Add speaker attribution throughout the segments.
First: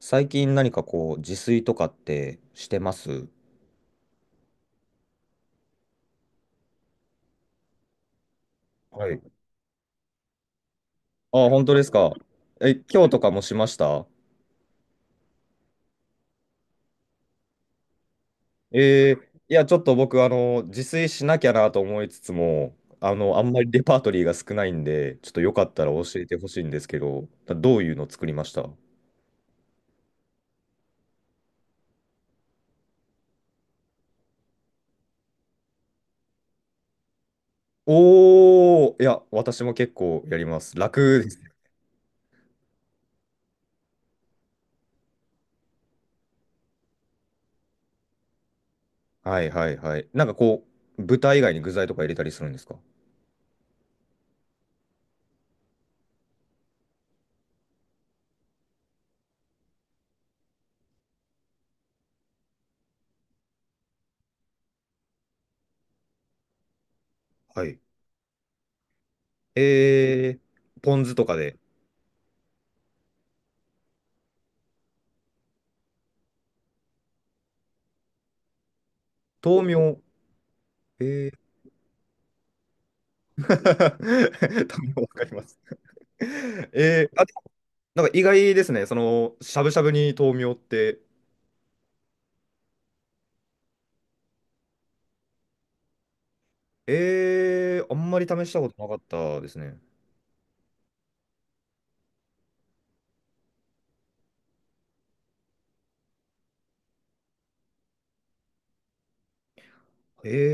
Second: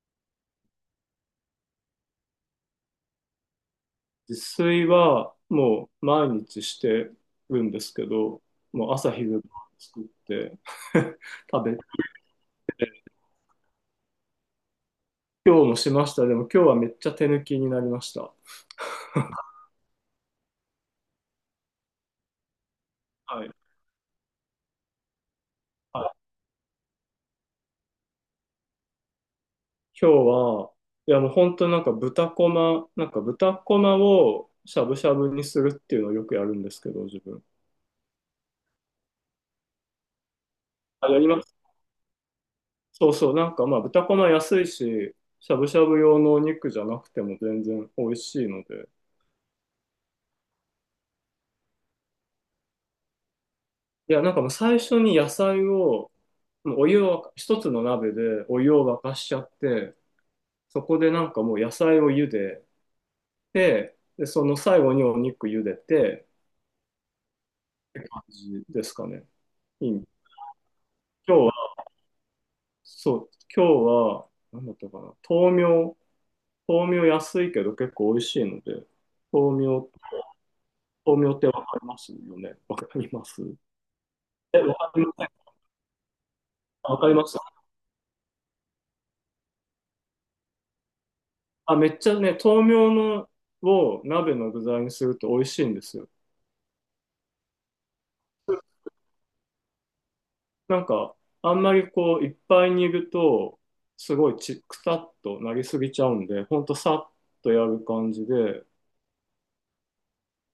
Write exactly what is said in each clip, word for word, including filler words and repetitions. Speaker 1: 最近何かこう、自炊とかってしてます？
Speaker 2: 自炊はもう毎日してるんですけど、もう
Speaker 1: は
Speaker 2: 朝
Speaker 1: い。
Speaker 2: 昼晩作って
Speaker 1: ああ、本
Speaker 2: 食べ
Speaker 1: 当
Speaker 2: て、
Speaker 1: ですか。え、今日とかもしました？
Speaker 2: 今日もしました。でも今日はめっちゃ手抜きになりました。
Speaker 1: えーいや、ちょっと僕、あの、自炊しなきゃなと思いつつも、あの、あ
Speaker 2: はい。
Speaker 1: んまりレパートリーが少ないんで、ちょっとよかったら
Speaker 2: はい、
Speaker 1: 教えてほしいんですけど、どういうの作りました？
Speaker 2: 今日は、いやもう本当なんか豚こま、なんか豚こまをしゃぶしゃぶにするっていうのをよくやるんですけど、自分。
Speaker 1: おー、いや、私も結構やります。
Speaker 2: あ、や
Speaker 1: 楽
Speaker 2: り
Speaker 1: で
Speaker 2: ま
Speaker 1: す。
Speaker 2: す。そうそう、なんかまあ豚こま安いし、しゃぶしゃぶ用のお肉じゃなくても全然美味しいので、
Speaker 1: はいはいはい。なんかこう、豚以外に具材とか入れたりするんですか？
Speaker 2: いや、なんかもう最初に野菜を、もうお湯を沸か、一つの鍋でお湯を沸かしちゃって、そこでなんかもう野菜を茹でて、で、その最後にお肉茹でて、
Speaker 1: はい。
Speaker 2: 感じですかね。いい今
Speaker 1: えー、ポン酢と
Speaker 2: 日
Speaker 1: か
Speaker 2: は、
Speaker 1: で。
Speaker 2: そう、今日は、なんだったかな、豆苗、豆苗安いけど結構美味しいので、
Speaker 1: 豆
Speaker 2: 豆苗、
Speaker 1: 苗。
Speaker 2: 豆
Speaker 1: え
Speaker 2: 苗
Speaker 1: ー、
Speaker 2: ってわかりますよね。わかりま す？え、わ
Speaker 1: 豆
Speaker 2: か
Speaker 1: 苗
Speaker 2: り
Speaker 1: わ
Speaker 2: ませ
Speaker 1: かり
Speaker 2: ん。
Speaker 1: ます。
Speaker 2: わか
Speaker 1: え、
Speaker 2: り
Speaker 1: ー、あ、
Speaker 2: ま
Speaker 1: で
Speaker 2: す。
Speaker 1: もなんか意外ですね。その、しゃぶしゃぶに豆苗って。
Speaker 2: あ、めっちゃね、豆苗のを鍋の具材にすると美味しいんですよ。
Speaker 1: えー、あんまり試したことなかったですね。
Speaker 2: なんか、あんまりこう、いっぱいにいると、すごいちくたっとなりすぎちゃうんで、ほんとさっとやる感じで、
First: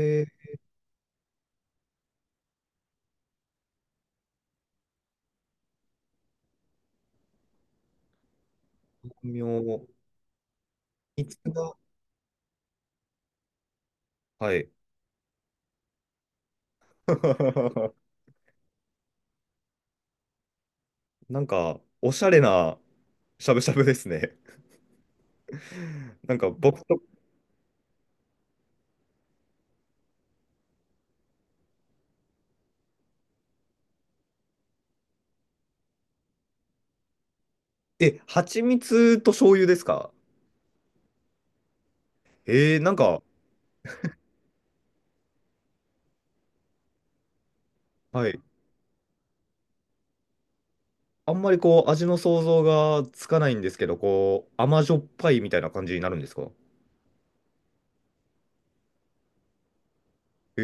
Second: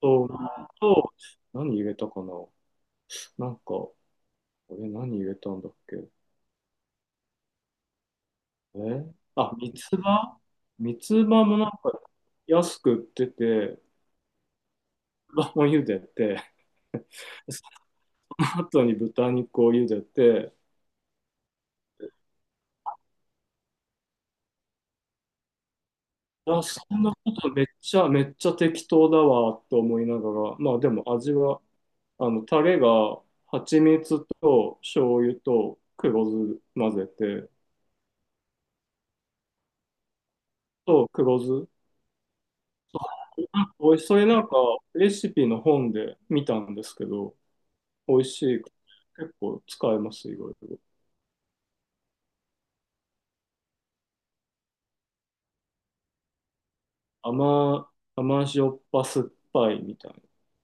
Speaker 2: 豆腐と、と何入れたかな。なんか、これ何入れたんだっけ？え
Speaker 1: ー、豆
Speaker 2: あ、三
Speaker 1: 苗。
Speaker 2: つ葉三つ
Speaker 1: いつ
Speaker 2: 葉もなん
Speaker 1: が、
Speaker 2: か安く売ってて、
Speaker 1: はい。
Speaker 2: 三つ葉も茹でて、そ の後に豚肉を茹でて、
Speaker 1: なんか、おしゃれなしゃぶしゃぶですね。なんか
Speaker 2: あ、
Speaker 1: 僕
Speaker 2: そ
Speaker 1: と、
Speaker 2: んなことめっちゃ、めっちゃ適当だわと思いながら、まあでも味は、あの、タレが蜂蜜と醤油と黒酢混ぜて、
Speaker 1: え、蜂蜜と醤油ですか？
Speaker 2: と黒酢。
Speaker 1: えー、なんか、
Speaker 2: おい、それなんかレシピの本で見たんですけど、美味
Speaker 1: はい。
Speaker 2: しい。結構使えます、いろいろ。
Speaker 1: あんまりこう、味の想像がつかないんですけど、こう、甘じょっぱいみたいな感じになるんですか？
Speaker 2: 甘、甘塩っぱ酸っぱいみたいな。
Speaker 1: え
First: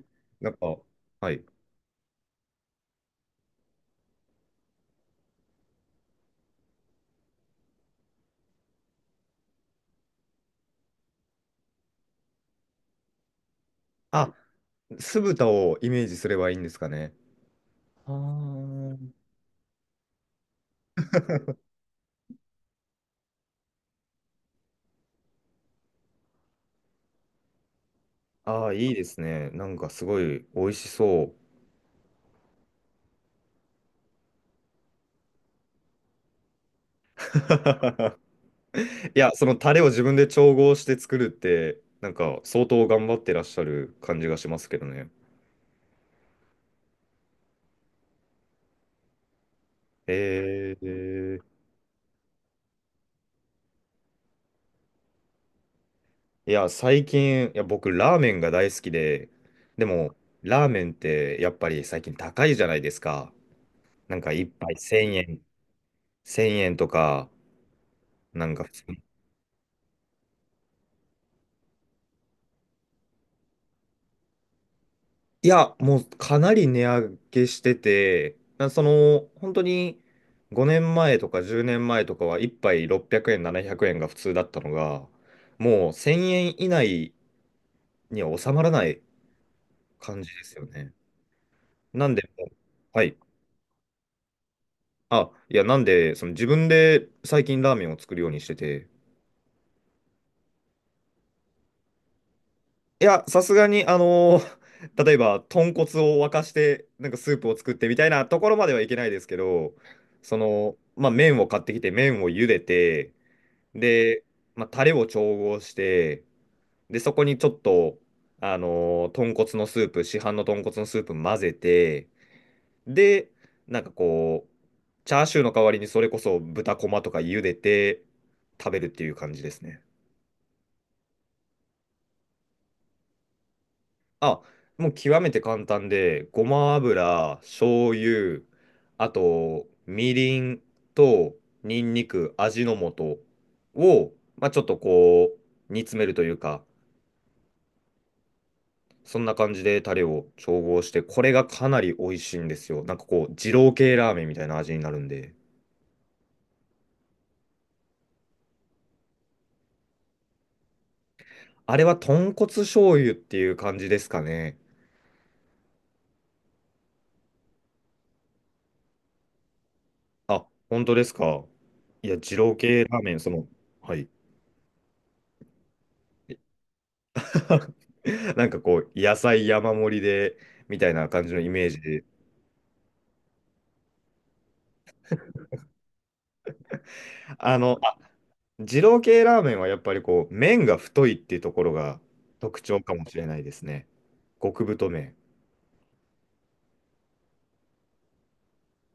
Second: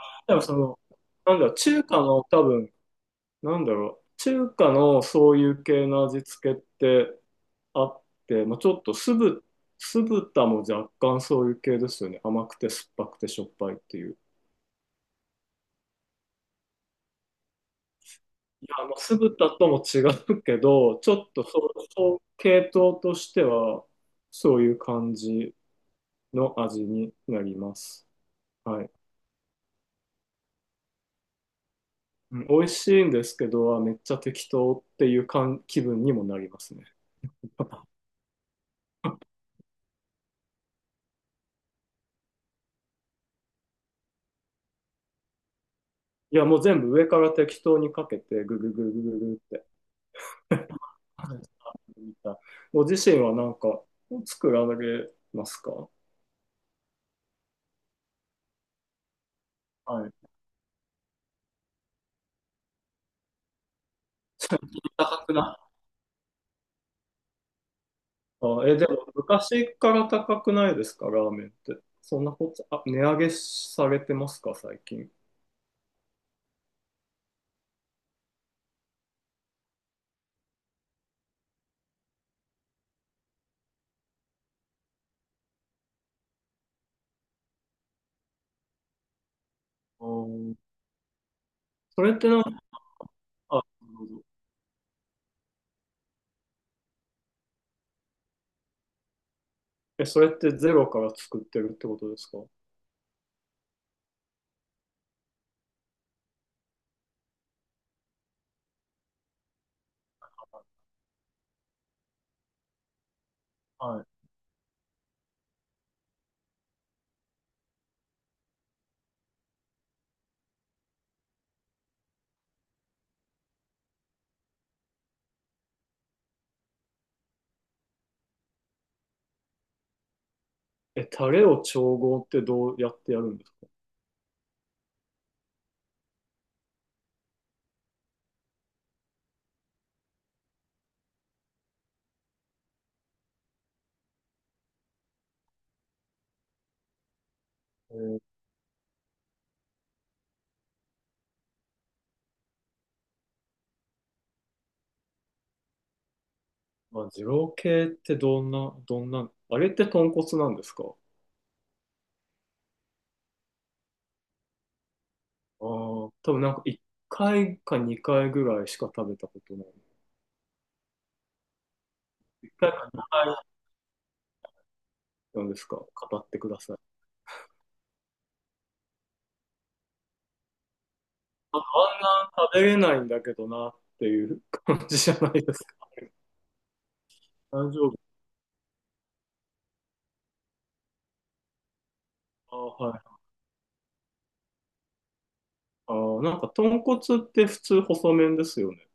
Speaker 1: ー、
Speaker 2: でも
Speaker 1: な
Speaker 2: そ
Speaker 1: んか、
Speaker 2: の、
Speaker 1: は
Speaker 2: なん
Speaker 1: い。
Speaker 2: だ、中華の多分、なんだろう、中華のそういう系の味付けってあって、まあ、ちょっと酢ぶ、酢豚も若干そういう系ですよね。甘くて酸っぱくてしょっぱいっていう。
Speaker 1: あ、酢豚をイメージすればいいんですかね。あ
Speaker 2: いや、まあ、
Speaker 1: ー
Speaker 2: 酢豚とも違うけど、ちょっとそう、そう系統としては、そういう感じの味になります。
Speaker 1: あー、
Speaker 2: は
Speaker 1: い
Speaker 2: い。
Speaker 1: いですね。なんかすごい美味しそう。
Speaker 2: うん、美味しいんですけど、あめっちゃ適当っていう感気分にもなりますね。
Speaker 1: いや、そのタレを自分で調合して作るって、なんか相当頑張ってらっしゃる感じがしますけどね。
Speaker 2: いや、もう全部上から適当にかけて、ぐぐぐぐぐぐって。
Speaker 1: え
Speaker 2: はい。
Speaker 1: ー、
Speaker 2: ご自身はなんか作られますか？
Speaker 1: いや、最近、いや、僕、ラーメンが大好きで、で
Speaker 2: は
Speaker 1: も、
Speaker 2: い。
Speaker 1: ラーメンって、やっぱり最近高いじゃないですか。なんか、一杯いち 0
Speaker 2: 高く
Speaker 1: 円、
Speaker 2: な
Speaker 1: せんえんとか、なんか、
Speaker 2: あ、え、でも昔から高くないですか、ラーメンって。そんなこと、あ、値上げされてますか、最近。
Speaker 1: いや、もう、かなり値上げしてて、なその、本当に、ごねんまえとかじゅうねんまえとかは、一杯ろっぴゃくえん、ななひゃくえんが普通だったのが、もう、せんえん以内には収まらない
Speaker 2: う
Speaker 1: 感じで
Speaker 2: ん。
Speaker 1: すよね。
Speaker 2: そ
Speaker 1: な
Speaker 2: れ
Speaker 1: ん
Speaker 2: っ
Speaker 1: で、
Speaker 2: てなんか、
Speaker 1: はい。
Speaker 2: あ、なるほど。
Speaker 1: あ、いや、なんで、その自分で最近ラーメンを作るようにしてて、
Speaker 2: え、それってゼロから作ってるってことですか？
Speaker 1: いや、さすがに、あのー 例えば、豚骨を沸かして、なんかスープを作ってみたいなところまではいけないですけど、その、まあ、麺を買ってきて、麺を茹でて、
Speaker 2: は
Speaker 1: で、まあ、タレを調合して、で、そこにちょっと、あのー豚骨のスープ、市販の豚骨のスープ混ぜて、で、なんかこう、チャーシューの代わりにそれこそ豚こまとか茹でて食べるっていう感じですね。
Speaker 2: い。え、タレを調合ってどうやってやるんですか？
Speaker 1: あ、もう極めて簡単で、ごま油、醤油、あと、みりんと、にんにく、味の素を、まあ、ちょっとこう、煮詰めるというか、
Speaker 2: えー、
Speaker 1: そんな感じでタレを調合して、これがかなり美味しいんですよ。なんかこう、二郎系ラーメンみたいな味になるんで。
Speaker 2: まあ、二郎系ってどんな、どんな、あれって豚骨なんですか？
Speaker 1: あれは豚骨醤油っていう感じですかね。
Speaker 2: ああー、多分なんかいっかいかにかいぐらいしか食べたことない。
Speaker 1: あ、本当ですか。いや、二
Speaker 2: 1
Speaker 1: 郎
Speaker 2: 回か
Speaker 1: 系ラーメン、その、はい。
Speaker 2: いなんですか、語ってください。
Speaker 1: なんかこう、野菜山盛りで、みたいな感じのイ
Speaker 2: あ
Speaker 1: メージで。
Speaker 2: あんな食べれないんだけどなっていう感じじゃないですか。
Speaker 1: あ
Speaker 2: 大
Speaker 1: の、
Speaker 2: 丈夫。
Speaker 1: あ、二郎系ラーメンはやっぱりこう、麺が太いっていうところが
Speaker 2: あ、
Speaker 1: 特徴か
Speaker 2: は
Speaker 1: も
Speaker 2: い。
Speaker 1: しれないですね。極太麺。
Speaker 2: あー、なんか豚骨って普通細麺ですよね。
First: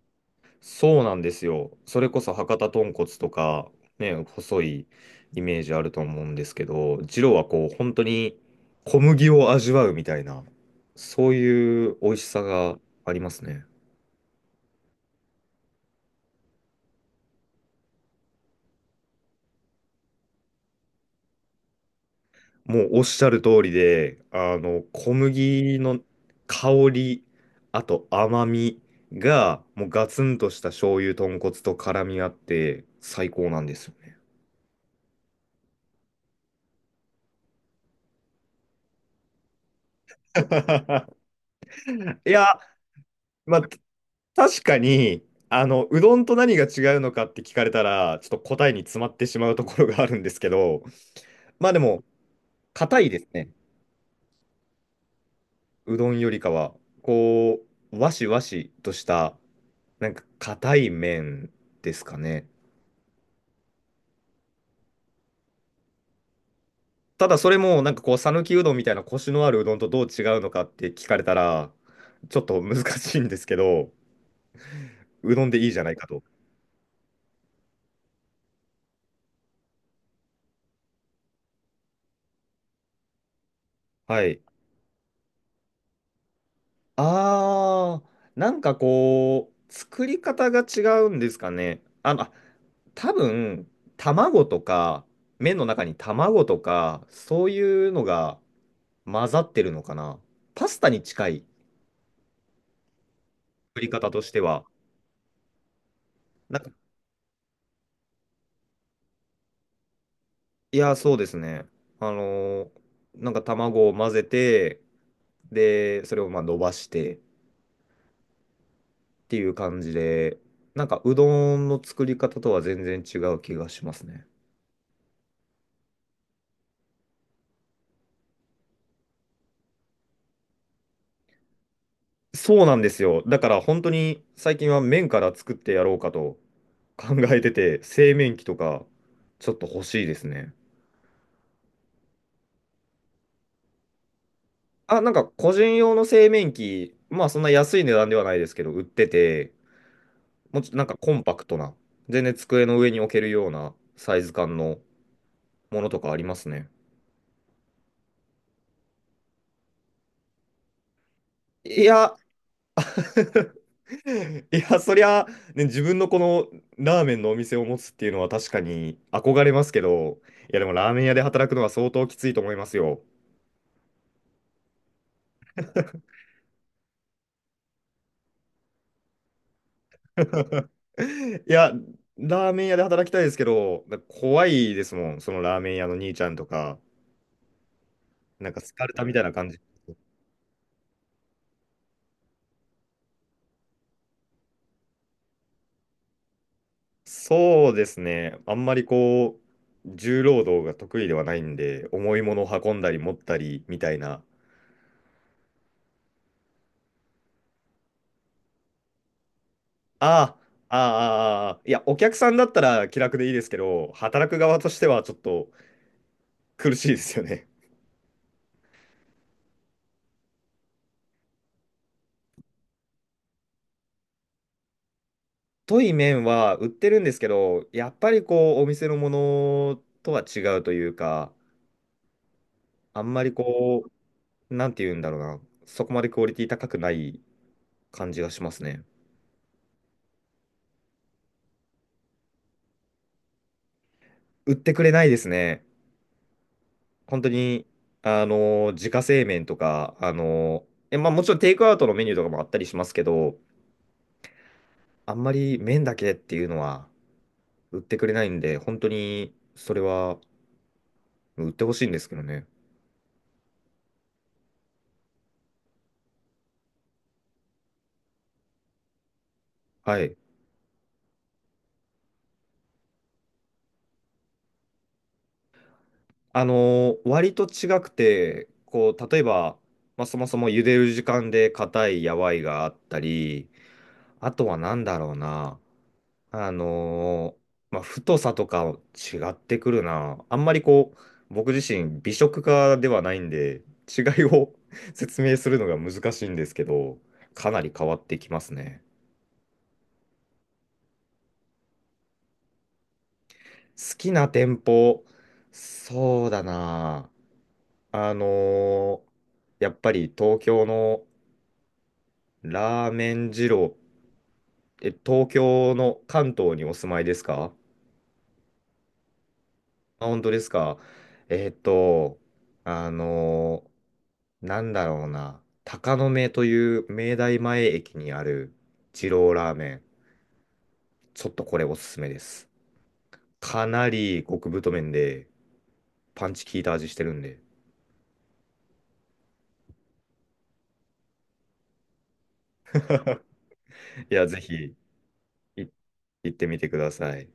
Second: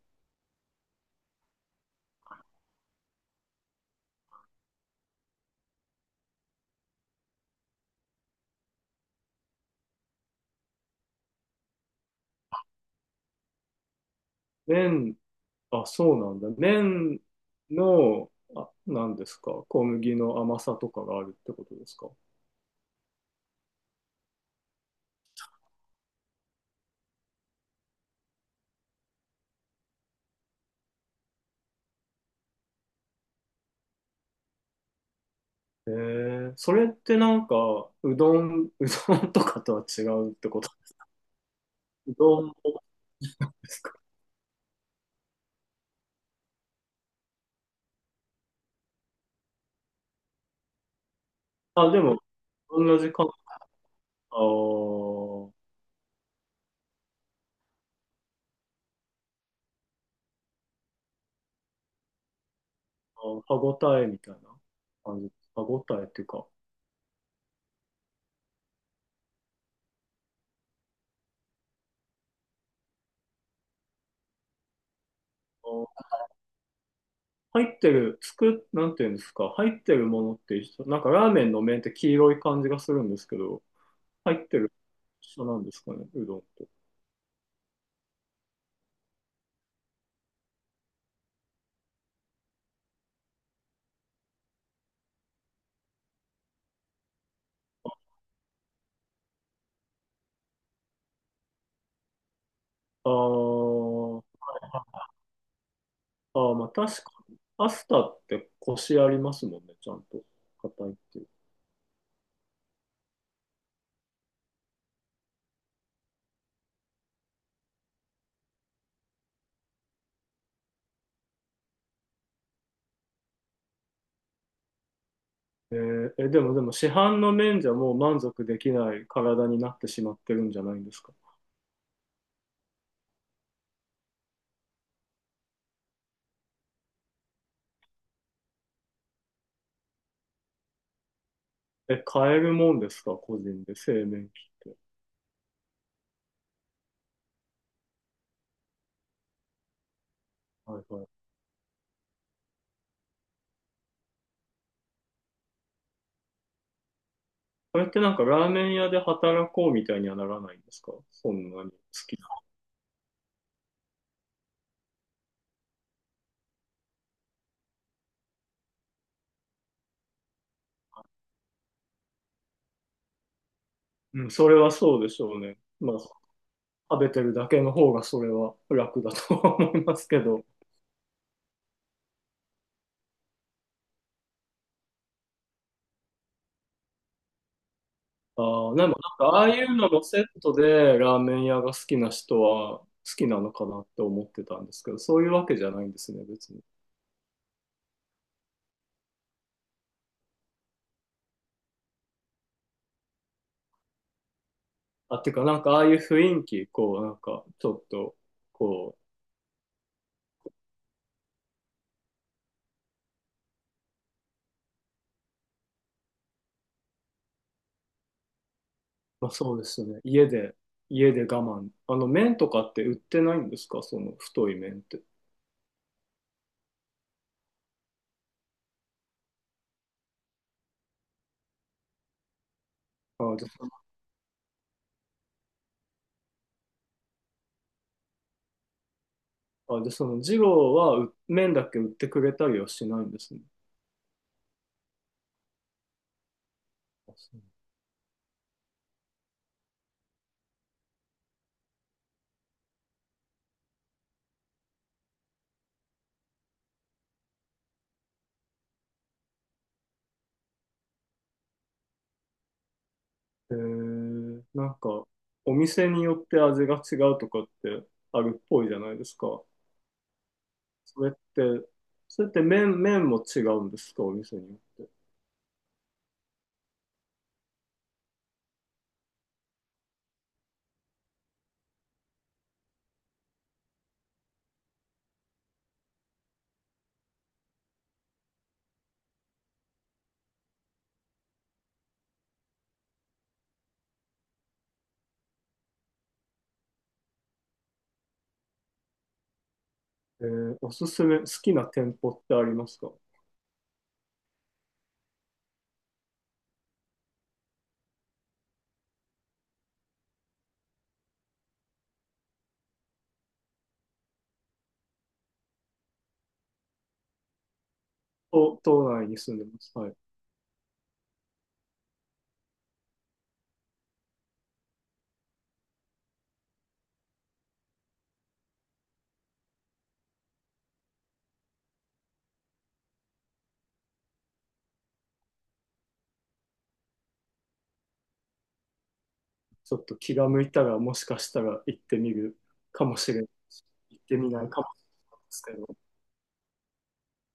Speaker 1: そうなんですよ。それこそ博多豚骨とか、ね、細いイメージあると思うんですけど、二郎はこう、本当に小麦を味わうみたいな、そういう美味しさがありますね。
Speaker 2: 麺、あ、そうなんだ。麺の、あ、なんですか、小麦の甘さとかがあるってことですか。
Speaker 1: もうおっしゃる通りで、あの、小麦の香り、あと甘みが、もうガツンとした醤油豚骨と絡み合って、最高なんですよね。
Speaker 2: へえ、それってなんか、うどん、うどんとかとは違うってこと。う
Speaker 1: い
Speaker 2: どんも
Speaker 1: や、
Speaker 2: で
Speaker 1: まあ、
Speaker 2: すか。
Speaker 1: 確かに、あの、うどんと何が違うのかって聞かれたら、ちょっと答えに詰まってしまうところがあるんですけど、まあで
Speaker 2: あ、で
Speaker 1: も、
Speaker 2: も、同
Speaker 1: 硬い
Speaker 2: じ
Speaker 1: で
Speaker 2: 感。
Speaker 1: すね。
Speaker 2: あー
Speaker 1: うどんよりかは。こう、わしわしとした、なんか硬い麺ですかね。
Speaker 2: あー、歯ごたえみたいな感じ。歯ごたえっていうか、
Speaker 1: ただそれもなんかこう、讃岐うどんみたいなコシのあるうどんとどう違うのかって聞かれたら、ちょっと難しいんですけど、うどんでいいじゃないかと。
Speaker 2: 入ってる、つく、なんていうんですか、入ってるものって一緒、なんかラーメンの麺って黄色い感じがするんですけど、
Speaker 1: は
Speaker 2: 入
Speaker 1: い。
Speaker 2: ってる一緒なんですかね、うどんと。
Speaker 1: あー、なんかこう、作り方が違うんですかね。あの、あ多分、卵とか、麺の中に卵とか、そういうのが混ざってるのかな。パスタに近い
Speaker 2: あ
Speaker 1: 作り方と
Speaker 2: ー
Speaker 1: しては。
Speaker 2: あー、
Speaker 1: なん
Speaker 2: まあ
Speaker 1: か、
Speaker 2: 確かに。パスタってコシありますもんね、ちゃんと。
Speaker 1: い
Speaker 2: 硬いっ
Speaker 1: や、そう
Speaker 2: てい
Speaker 1: で
Speaker 2: う。
Speaker 1: すね。あのーなんか卵を混ぜて、で、それをまあ伸ばしてっていう感じで、なんかうどんの作り方とは全然違う気がしますね。
Speaker 2: えーえ、でもでも市販の麺じゃもう満足できない体になってしまってるんじゃないんですか。
Speaker 1: そうなんですよ。だから本当に最近は麺から作ってやろうかと考えてて、製麺機とかちょっと欲しいですね。
Speaker 2: え、買えるもんですか、個人で、製麺機って。
Speaker 1: あ、なんか個人用の製麺機、まあそんな安い値段ではないですけど、売ってて、もうちょっと
Speaker 2: は
Speaker 1: な
Speaker 2: い
Speaker 1: んか
Speaker 2: はい。
Speaker 1: コンパクトな、全然机の上に置けるようなサイズ感のものとかありますね。
Speaker 2: それってなんかラーメン屋で働こうみたいにはならないんですか？そんなに好
Speaker 1: いや、
Speaker 2: き。
Speaker 1: いや、そりゃ、ね、自分のこのラーメンのお店を持つっていうのは確かに憧れますけど、いや、でもラーメン屋で働くのは相当きついと思いますよ。
Speaker 2: うん、それはそうでしょうね。まあ、食べてるだけの方がそれは楽だとは思いますけど。
Speaker 1: いや、ラーメン屋で働きたいですけど、なんか怖いですもん、そのラーメン屋の兄ちゃんとか、なんか
Speaker 2: あ
Speaker 1: ス
Speaker 2: あ、で
Speaker 1: カ
Speaker 2: もなん
Speaker 1: ルタみたい
Speaker 2: か
Speaker 1: な
Speaker 2: ああ
Speaker 1: 感じ。
Speaker 2: いうのもセットでラーメン屋が好きな人は好きなのかなって思ってたんですけど、そういうわけじゃないんですね、別に。
Speaker 1: そうですね、あんまりこう、重労働が得意ではないんで、重いものを運んだり持ったりみたいな
Speaker 2: あ、てかなんかああいう雰囲気、こうなんかちょっと、こう、
Speaker 1: ああ、ああ、いや、お客さんだったら気楽でいいですけど、働く側としてはちょっと苦しいですよね。
Speaker 2: まあそうですね、家で、家で我慢。あの麺とかって売ってないんですかその太い麺って。
Speaker 1: 太い麺は売ってるんですけど、やっぱりこう、お店のものとは違うというか、あんまり
Speaker 2: あ、で、その、
Speaker 1: こう、なんて言うんだろうな、そこまでクオリティ高くない感じがしますね。
Speaker 2: あ、で、その二郎はう麺だけ売ってくれたりはしないんですね。
Speaker 1: 売ってくれないですね。
Speaker 2: あ、
Speaker 1: 本当
Speaker 2: そう。
Speaker 1: に、あの、自家製麺とか、あの、え、まあもちろんテイクアウトのメニューとかもあったりしますけど、あんまり麺だけっていうのは。売ってくれないんで、本当にそれは売ってほしいんですけどね。
Speaker 2: へえ。なんか、お店によって味が違うとかってあるっぽいじゃないですか。
Speaker 1: はい。
Speaker 2: それって、それって麺、麺も違うんですか、お店によって。
Speaker 1: あのー割と違くて、こう、例えば、まあ、そもそも茹でる時間で硬いやわいがあったり、あとはなんだろうな、あのーまあ、太さとか違ってくるな。あんまりこう、僕自身美食家ではないんで、違いを 説明するのが難しいんですけど、かなり変わってきますね。
Speaker 2: えーおすすめ、好きな店舗ってありますか？
Speaker 1: 好きな店舗、そうだな。あのーやっぱり東京のラーメン二郎、え、東京の関東にお住まいですか？
Speaker 2: 都、都内に住んでます。はい。
Speaker 1: あ、本当ですか。えーっと、あのーなんだろうな。鷹の目という明大前駅にある二郎ラーメン。ちょっとこれおすすめです。かなり極太麺で、パンチ効いた味してるんで。
Speaker 2: ちょっと気が向いたら、もしかしたら行ってみるかもしれな いし行っ
Speaker 1: い
Speaker 2: て
Speaker 1: や、
Speaker 2: み
Speaker 1: ぜ
Speaker 2: ない
Speaker 1: ひ、
Speaker 2: かもしれない
Speaker 1: い
Speaker 2: ですけど。
Speaker 1: 行ってみてください。